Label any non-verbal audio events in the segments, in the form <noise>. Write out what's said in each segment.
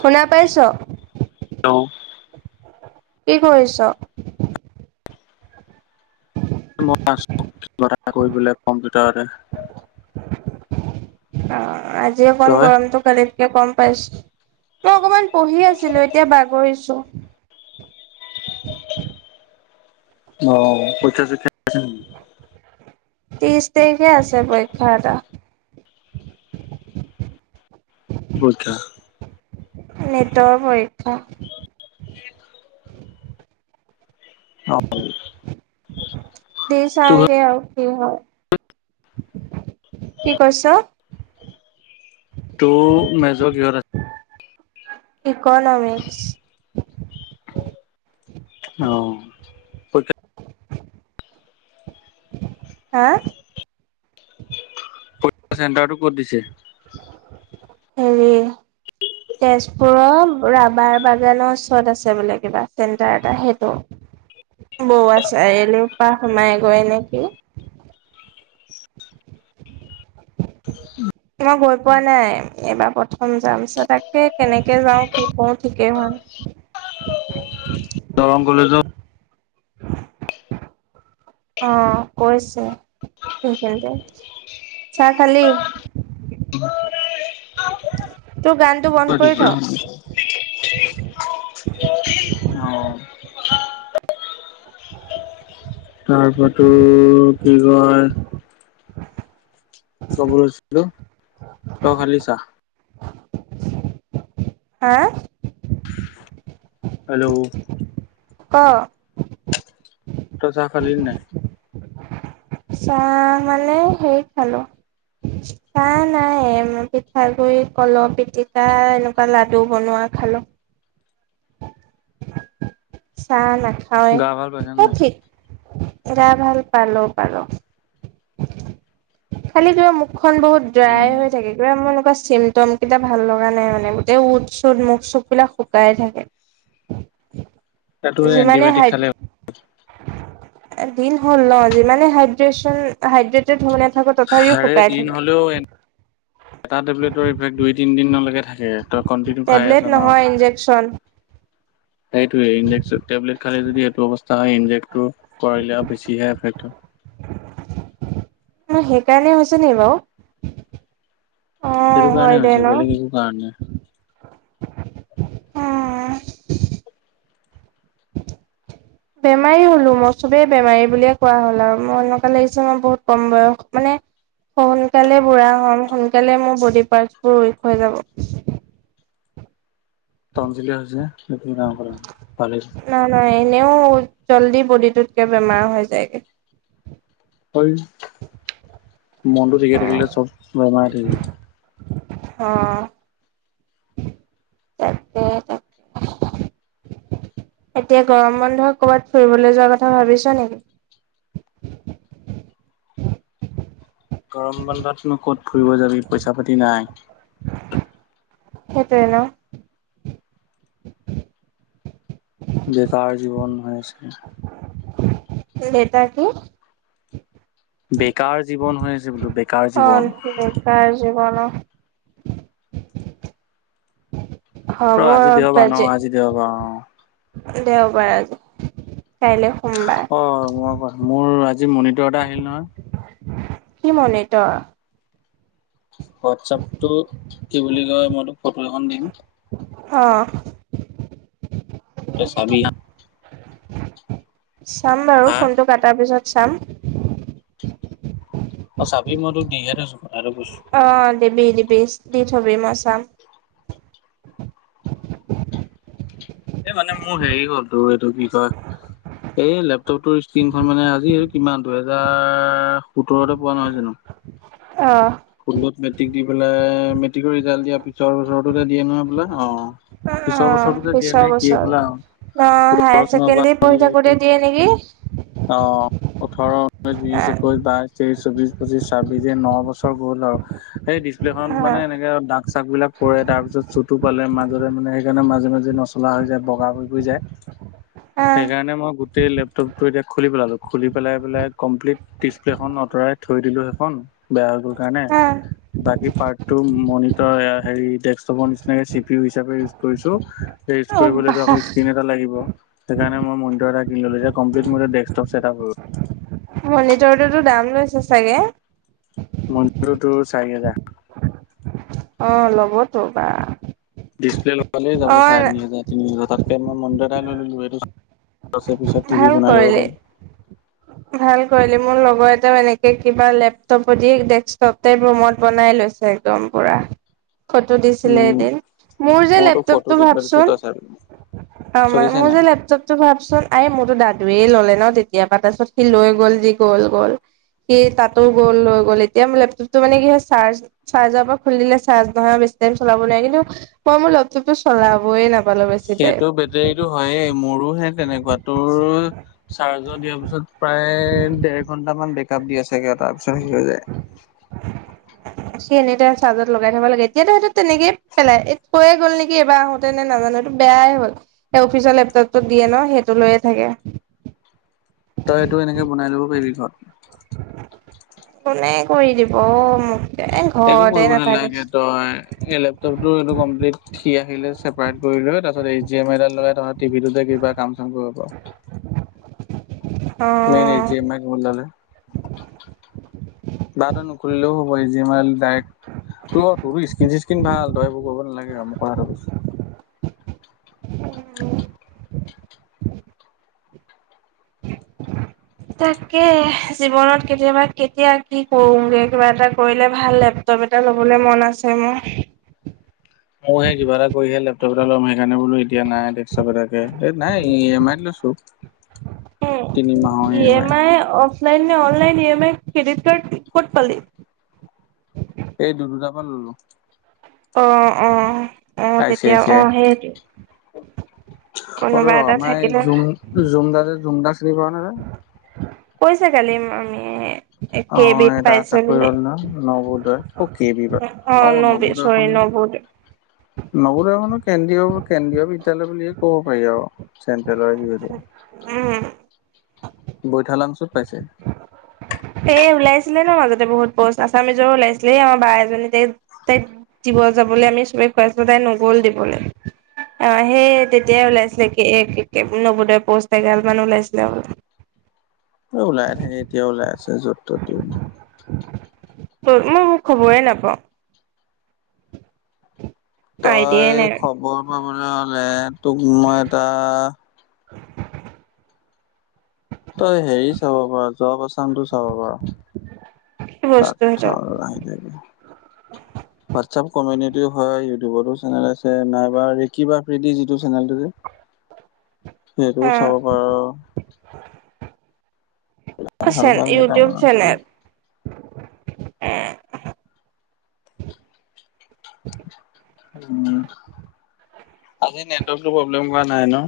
শুনা পাইছ'? <unintelligible> কি কৰিছ? মই আছো কিবা এটা কৰি পেলাই কম্পিউটাৰতে। অ' আজি অকন তই? গৰমটো কালিতকে কম পাইছো মই অকমান পঢ়ি আছিলো এতিয়া বাগৰিছো। অহ পৰীক্ষা চৰিক্ষ্যা আছে নি। ত্ৰিশ তাৰখে আছে পৰীক্ষা এটা। কি পৰীক্ষা? নীতৰ পৰীক্ষা। দি তোৰ চামগে আৰু কি হয় কি কৈছ? তোৰ মেজৰ কিহত আ ইক'নমিক্স। অ'। পৰীক্ষা হা? পৰীক্ষা চেণ্টাৰটো ক'ত দিছে? হেৰী, তে তেজপুৰৰ ৰাবাৰ বাগানৰ ওচৰত আছে বোলে কিবা চেণ্টাৰ এটা সেইটো। বৰুৱা চাৰিআলিৰ পৰা সোমাই গৈয়ে নেকি। মই গৈ পোৱা নাই এইবাৰ প্ৰথম যাম চৌ তাকে কেনেকে যাওঁ কি কৰো ঠিকেই হোৱা <unintelligible> দৰং কলেজ <unintelligible> অহ কৈছে সেইখিনিতে। চাহ খালি? <unintelligible> তোৰ গানটো বন্ধ কৰি থ। অ। তাৰপৰা তোৰ কি <unintelligible> <unintelligible> ক'ব লৈছিলোঁ, তই খালি চাহ? হা? হেল্ল'। ক'। তই চাহ খালি নাই? চাহ মানে হেৰী খালো। চাহ নাই পিঠাগুৰি, কলৰ পিতিকা এনেকুৱা লাডু বনোৱা খালো। চাহ নাখাওঁয়ে। গা ভাল পাইছা নে অ' নাই? ঠিক গা ভাল পালো পালো, খালি কিবা মুখ খন বহুত ড্ৰাই হৈ থাকে কিবা মোৰ এনেকুৱা চিম্পতম কেইটা ভাল লগা নাই মানে গোটেই ওঁঠ-চোঠ মুখ-চুখবিলাক শুকাই থাকে। <unintelligible> তাতো সেই যিমানে এণ্টিবায়টিক হাই খালে দিন হ'ল ন যিমানে হাইড্ৰেচন হাইড্ৰেটেড হ থাকো তথাপিও আৰে শুকাই দিন থাকে। হ'লেও এটা টেবলেটৰ ইফেক্ট দুই তিনিদিনলৈকে থাকে, তই কণ্টিনিউ খাই টেবলেট আছ ন। নহয় ইনজেকচন সেইটোয়ে ইনজে, টেবলেট খালে যদি এইটো অৱস্থা হয় ইনজেকটো। কৰিলে আৰু বেছিহে এফেক্ট হব। অ' সেইকাৰণে হৈছে নি বাউ? এইটো কাৰণে হৈছে, বেলেগ একো কাৰণ নাই। <unintelligible> বেমাৰি হ'লো মই, চবেই বেমাই বুলিয়ে কোৱা হ'ল আৰু, মোৰ এনেকুৱা লাগিছে মই বহুত কম বয়সত মানে সোনকালে বুৰা হ'ম, সোনকালে মোৰ বডী পাৰ্টছ বোৰ উইক হৈ যাব। তন্ছিলহে হৈছে, একো ডাঙ কথা নহয়। নহয় নই, এনেও জল্দি বডিটোতকে বেমাৰ হৈ যায়গে। থৈ, মনটো ঠিকে থাকিলে চব বেমাৰ থিক হৈ যায়। <unintelligible> অ', অ'। তাকে তাকে <unintelligible> এতিয়া গৰম বন্ধ, ক'বাত ফুৰিবলে যোৱা কথা ভাবিছা নেকি। গৰম বন্ধতনো ক'ত ফুৰিব যাবি, পইচা পাতি নাই। সেতোৱে ন। বেকাৰ জীৱন হৈ আছে। ডেটা কি? বেকাৰ জীৱন হৈ আছে বোলো বেক অ', বেকাৰ জীৱন অ'। ৰ আজি দেওবাৰ ন? বাজেট আজি দেওবাৰ অ'। দেওবাৰ আজি। কাইলৈ সোমবাৰ অ', মই কহ মোৰ আজি মনিটৰ এটা আহিল নহয়। কি মনিটৰ? হোৱাটছঅপটো কি বুলি কয়, মইতোক ফটো এখন দিম। অ'। তই চাবি হা। চাম বাৰু, হা ফোনটো কাটাৰ পিছত চাম। অ', চাবি, মই তোক দিহে থৈছো। কথাটো কৈছো অ', দিবি দিবি, দি থবি মই চাম। এ মানে মোৰ হেৰি হ'ল, তোৰ এইটো কি কয় এই লেপটপটোৰ স্ক্ৰিণখন মানে আজি আৰু কিমান দুহেজাৰ সোতৰতে পোৱা নহয় জানো। অ'। ষোল্লত মেটিক দি পেলাই মেটিকৰ ৰিজাল্ট দিয়া পিছৰ বছৰটোতো দিয়ে নহয় হ'বলা অ'। অ পিছৰ বছৰটোতে দিয়ে পিছৰ নে কি বছৰ হ'বলা অ হায়াৰ <unintelligible> ছেকেণ্ডৰী পঢ়ি থাকোতে দিয়ে নেকি অ', ওঠৰ, ঊনৈশ, অ বিশ, একৈশ, বাইশ, তেইশ চৌবিশ পঁচিশ ছাব্বিশ এই ন' বছৰ গ'ল আওঁ, সেই ডিচপ্লেখন অ মানে এনেকে দাগ চাক বিলাক পৰে তাৰ পিছত চুটো পালে মাজতে মা সেইকাৰণে মাজে মাজে নচলা হৈ যায়, বগা পৰি পৰি যায়। অ সেইকাৰণে মই গোটেই লেপটপটো এতিয়া খুলি পেলালো, খুলি পেলাই বোলে কমপ্লিট ডিচপ্লেখন অতৰাই থৈ দিলো সেইখন, বেয়া হৈ গ'ল কাৰণে। অ বাকী পাৰ্টটো মনিটৰ এ হেৰি ডেকচটপৰ নিচিনাকে চি পি ইউ হিচাপে ইউচ কৰিছো। ইউচ অ কৰিবলে তাপা বাহ স্ক্ৰিন এটা লাগিব। সেইকাৰণে মই মনিটৰ এটা কিনি ল'লো, এতিয়া কমপ্লিট মো এতিয়া ডেকচটপ চেতআপ হৈ গ'ল। মনিটৰটোতো দাম লৈছে চাগে? মনিটৰটো চাৰি হোজাৰ। অ', ল'বতো বা। ডিচপ্লে লগালেই যাব অ চাৰে তিনি হাজাৰ তিনি হাজাৰ, তাতকে মই মনিটৰ এটাই লৈ ল'লো এইটো ভাল কৰিলি ভাল কৰিলি, মোৰ লগ লগৰ এটাও এনেকে কিবা লেপটপেদি ডেস্কটপ তাইপ ৰুমত বনাই লৈছে একদম পুৰা। ফটো দিছিলে উম এদিন, মোৰ যে মই তোক ফটো লেপটপটো দি থৈ দিছোঁ ভাবচোন তই চাবি আমা চলিছে মোৰ নাই যে লেপটপ টো ভাবচোন। এই মোৰতো দাদুৱে ল'লে ন' তেতিয়াপা, তাপিছত সি লৈ গ'ল যি গ'ল গ'ল। সি তাতো গ'ল লৈ গ'ল, এতিয়া মো লেপটপটো মানে কি হয়, চাৰ্জ চাৰ্জাপা খুলি দিলে চাৰ্জ নহয় বেছি বেটেৰী চলাবলৈ আনিলো মই মোৰ লেপটপটো চলাবয়ে নাপ সেইটো বেটেৰীটো হৈয়ে মোৰো হে তেনেকুৱাতো <inaudible> চাৰ্জত দিয়াৰ পিছত প্ৰায় দেৰ ঘন্টামান বেকআপ দিয়ে চাগে তাৰ পিছত হেৰি হৈ যায়। <inaudible> সি এনি টাইম চাৰ্জত লগাই থ'ব লাগে এতিয়াটো সেইটো তেনেকয়ে পেলাই এই থৈয়ে গ'ল নেকি এইবাৰ আহোতে নে নাজানো। বেয়াই হ'ল সেই অফিচৰ লেপটপটো দিয়ে ন' সেইটো লৈয়ে থাকে। তই এইটো এনেকে বনাই ল'ব পাৰিবি ঘৰত কোনে কৰি দিব অ', মোক। এ একো ঘৰতে কৰিব নাথাকো নালাগে তই এই লেপটপটো এইটো কমপ্লিট সি আহিলে চেপাৰেট কৰি লৈ তাৰ পিছত এই জি এম আই এডাল লগাই তহঁত টিভিটোতে কিবা কাম চাম কৰিব পাৰো। মেইন এই অ জি এম আই ৰ মূৰ ডালে, বা তই নখুলিলেও কৰিব পাৰি জি এম আইল দাইক তোৰ তোৰো স্কিন চিস্কিন ভাল তই এইবোৰ কৰিব নালাগে আৰু মই কথাতো কৈছো। হম। তাকে জীৱনত কেতিয়াবা কেতিয়া কি কৰোগে কিবা এটা কৰিলে ভাল লেপটপ এটা ল'বলৈ মন আছে মোৰ। অ হে কিবা এটা কৰিহে লেপটপ এটা ল'ম হে। সেইকাৰণে বোলো এতিয়া নাই ডেস্কটপ এটাকে এই নাই ই এম আইত লৈছো। তিনি মাহৰ ই এম আই। অ'ফলাই নে online E M I credit card ক'ত পালি? এই দু দুটাৰ পৰা ল'লো। অ অহ অহ আই চি আই তেতিয়া চি আই অহ সেইটো। অ ৰ' আমাৰ এই জুম জুমদা যে জুমদা চিনি পাওঁ নে তই? কৈছে কালি মামিয়ে। এহ অ কে বি'ত এটা পাইছে চাকৰি বুলি, হ'ল নহয় নৱোদয় অ কে বি বা অ নবি চৰি নব ৱোদয়। নৱোদয় মানে কেন্দ্ৰীয় কেন্দ্ৰীয় বিদ্যালয় বুলিয়ে ক'ব পাৰি আৰু চেণ্ট্ৰেলৰ যিহেতু। উম। বৈথালাংছ'ত। এই ওলাইছি ছিলে ন মাজতে বহুত প'ষ্ট আছামীজৰো ওলাইছিলে এই আমাৰ বা এজনী যে তাইক দিব যাবলৈ আমি চবে কৈ আছিলো তাই নগ'ল দিবলে। অ সেই তেতিয়াই ওলাইছিলে কে একে নৱোদয়ৰ প'ষ্ট এগাল মান ওলাইছিলে বোলে। <inaudible> এহ ওলাই থাকে এতিয়া ওলাই আছে য'ত ত'ত। মই মোক খবৰে নাপাওঁ। তই আইডিয়াই নাই খবৰ পাবলৈ হ'লে তোক মই এটা <inaudible> তই হেৰি চাব পাৰো জব আসামটো চাব পাৰ। কি তাত বস্তু সেইটো চাব পাৰা হোৱাটছএপ কমিউনি তিও হয় ইউটিউবতো চেনেল আছে নাইবা ৰেকিব আফ্ৰেডী যিটো চেনেলটো যে। হা সেইটোও চাব পাৰ। অ ভাল চেন ভাল ইউটিউব কেইটামান আছে। চেনেল উম আজি নেটৱৰ্কটো প্ৰব্লেম কৰা নাই ন।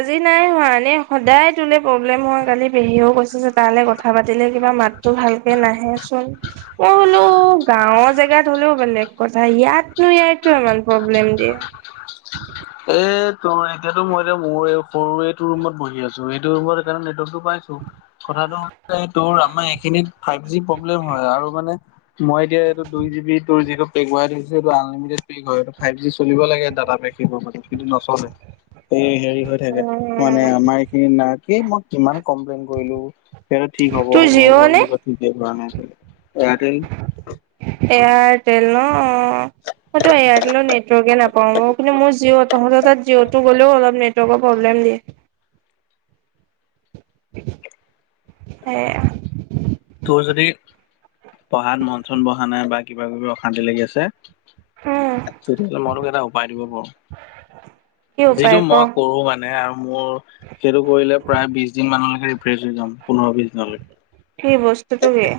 আজি নাই হোৱা এনে সদায় তোলে প্ৰব্লেম হয় কালি পেহীও কৈছে তালৈ কথা পাতিলে কিবা মাত টো ভালকে নাহে চোন মই বোলো লো গাঁওৰ জেগাত হ'লেও বেলেগ কথা ইয়াতনো এয়াই কিয় ইমান প্ৰব্লেম দিয়ে। <inaudible> এই তুমি এতিয়াতো মই এতিয়া মোৰ সৰুটো ৰুমত বহি আছো এইটো ৰুমত সেইকাৰণে নেটৱৰ্কটো পাইছো কথাটো হ'ল এই তোৰ আমাৰ এইখিনিত ফাইভ জি প্ৰব্লেম হয় আৰু মানে মই এতিয়া এইটো দুই জি বি তোৰ যিটো পেকাইছে এইটো আনলিমিটে পে' হয় ফাইভ জি চলিব লাগে ডাটা পেক। থ প কিন্তু নচলে এই হেৰি হৈ থাকে মানে উম আমাৰ এইখিনি নাই এই মই কিমান কমপ্লেইন কৰিলো সেই ঠিক হ'ব তোৰ হ'ব হ'ব জিঅ' নে বুলি কৈ দিয় কৰা নাই আজিলে। এয়াৰটেল ন। হয়ই এয়াৰটেলৰ নেটৱৰ্কে নাপাও অ এপিনে মোৰ জিঅ' তহঁত তাত জিঅতো গ'লেও অলপ নেটৱৰ্কৰ প্ৰব্লেম দিয়ে। তোৰ যদি পঢ়াত মন চন বহা নাই বা কিবা কিবি অশান্তি লাগি আছে। উম তেতিয়াহলে মই তোক এটা উপায় দিব পাৰো। কি যিটো উপায় ক মই কৰো মানে আৰু। মোৰ সেইটো কৰিলে প্ৰায় বিশ দিন মানলৈকে ৰিফ্ৰেজ হৈ যাম পোন্ধৰ বিশ দিনলৈকে। সেই বস্তুটোক কি?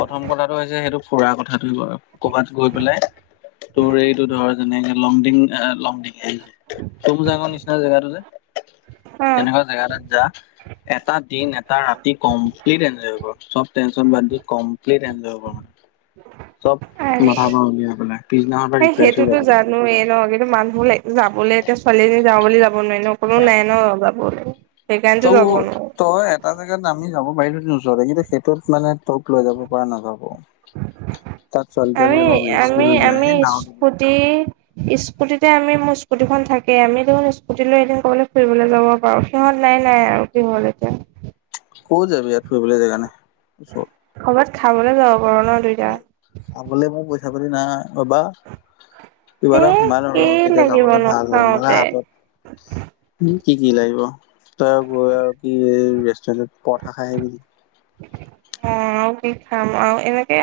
প্ৰথম কথাটো হৈছে সেইটো ফুৰাৰ কথাটোে বাৰু ক'বাত গৈ পেলাই তোৰ এইটো ধৰ যেনেক লংডিং এ এ লংডিং টুং যাঙৰ নিচিনা জেগাটো যে, অ তেনেকুৱা জেগা এটাত যা এটা দিন, এটা ৰাতি কমপ্লিট এনজয় কৰ। চব টেনচন বাদ দি কমপ্লিট এনজয় মানে চব আৰে মাথাৰ পৰা উলিয়াই পেলাই। পিছদিনাৰ পৰা সেই ৰিফ্ৰেছ হৈ সেইটোতো যাব তোৰ। জানোৱেই ন কিন্তু মানুহ লা, যাবলে এতিয়া ছোৱালীজনী যাওঁ বুলি যাব নোৱাৰি ন', কোনো নাই ন' যাবলে ত', তই এটা জেগাত নাম- মি যাব পাৰিলো হেঁতেন ওচৰতে কিন্তু সেইটোত মানে তোক লৈ যাব পৰা নাযাব। তাত ছোৱালী তোৱালী আৰে! অলপ ৰিস্কি আমি হৈ যায় আমি এই নাও স্কুটি স্কুটিতে আমি মোৰ স্কুটীখন থাকে আমি দেখোন স্কুটি লৈ এদিন কবালৈ ফুৰিবলৈ যাব পাৰোঁ সিহঁত নাই নাই নাই আৰু কি হল এতিয়া ক' যাবি ইয়াত ফুৰিবলে জেগা নাই। কবাত খাবলৈ যাওঁ খাবলে মোৰ পইচা পাতি নাই বাবা কিবা এ এটা সোমাইলওঁ ৰ' কি আৰু তেতিয়া লাগিব যাবলে ভাল হয় নহলে নোখাওতে হাতত উম, কি কি লাগিব তই আৰু গৈ আৰু কি এই ৰেষ্টুৰেণ্টত পৰঠা খাই আহিবি নেকি? অ আৰু কি খাম আৰু এনেকে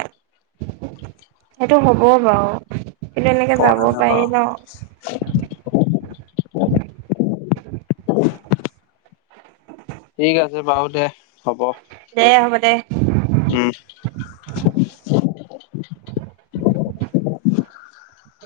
সেইটো হ'ব বাৰু কিন্তু এনেকে যাব পৰঠা পাৰি নাপাৱ। ন' <unintelligible> ঠিক আছে বাৰু দে হ'ব। দে হ'ব দে। উম। <unintelligible>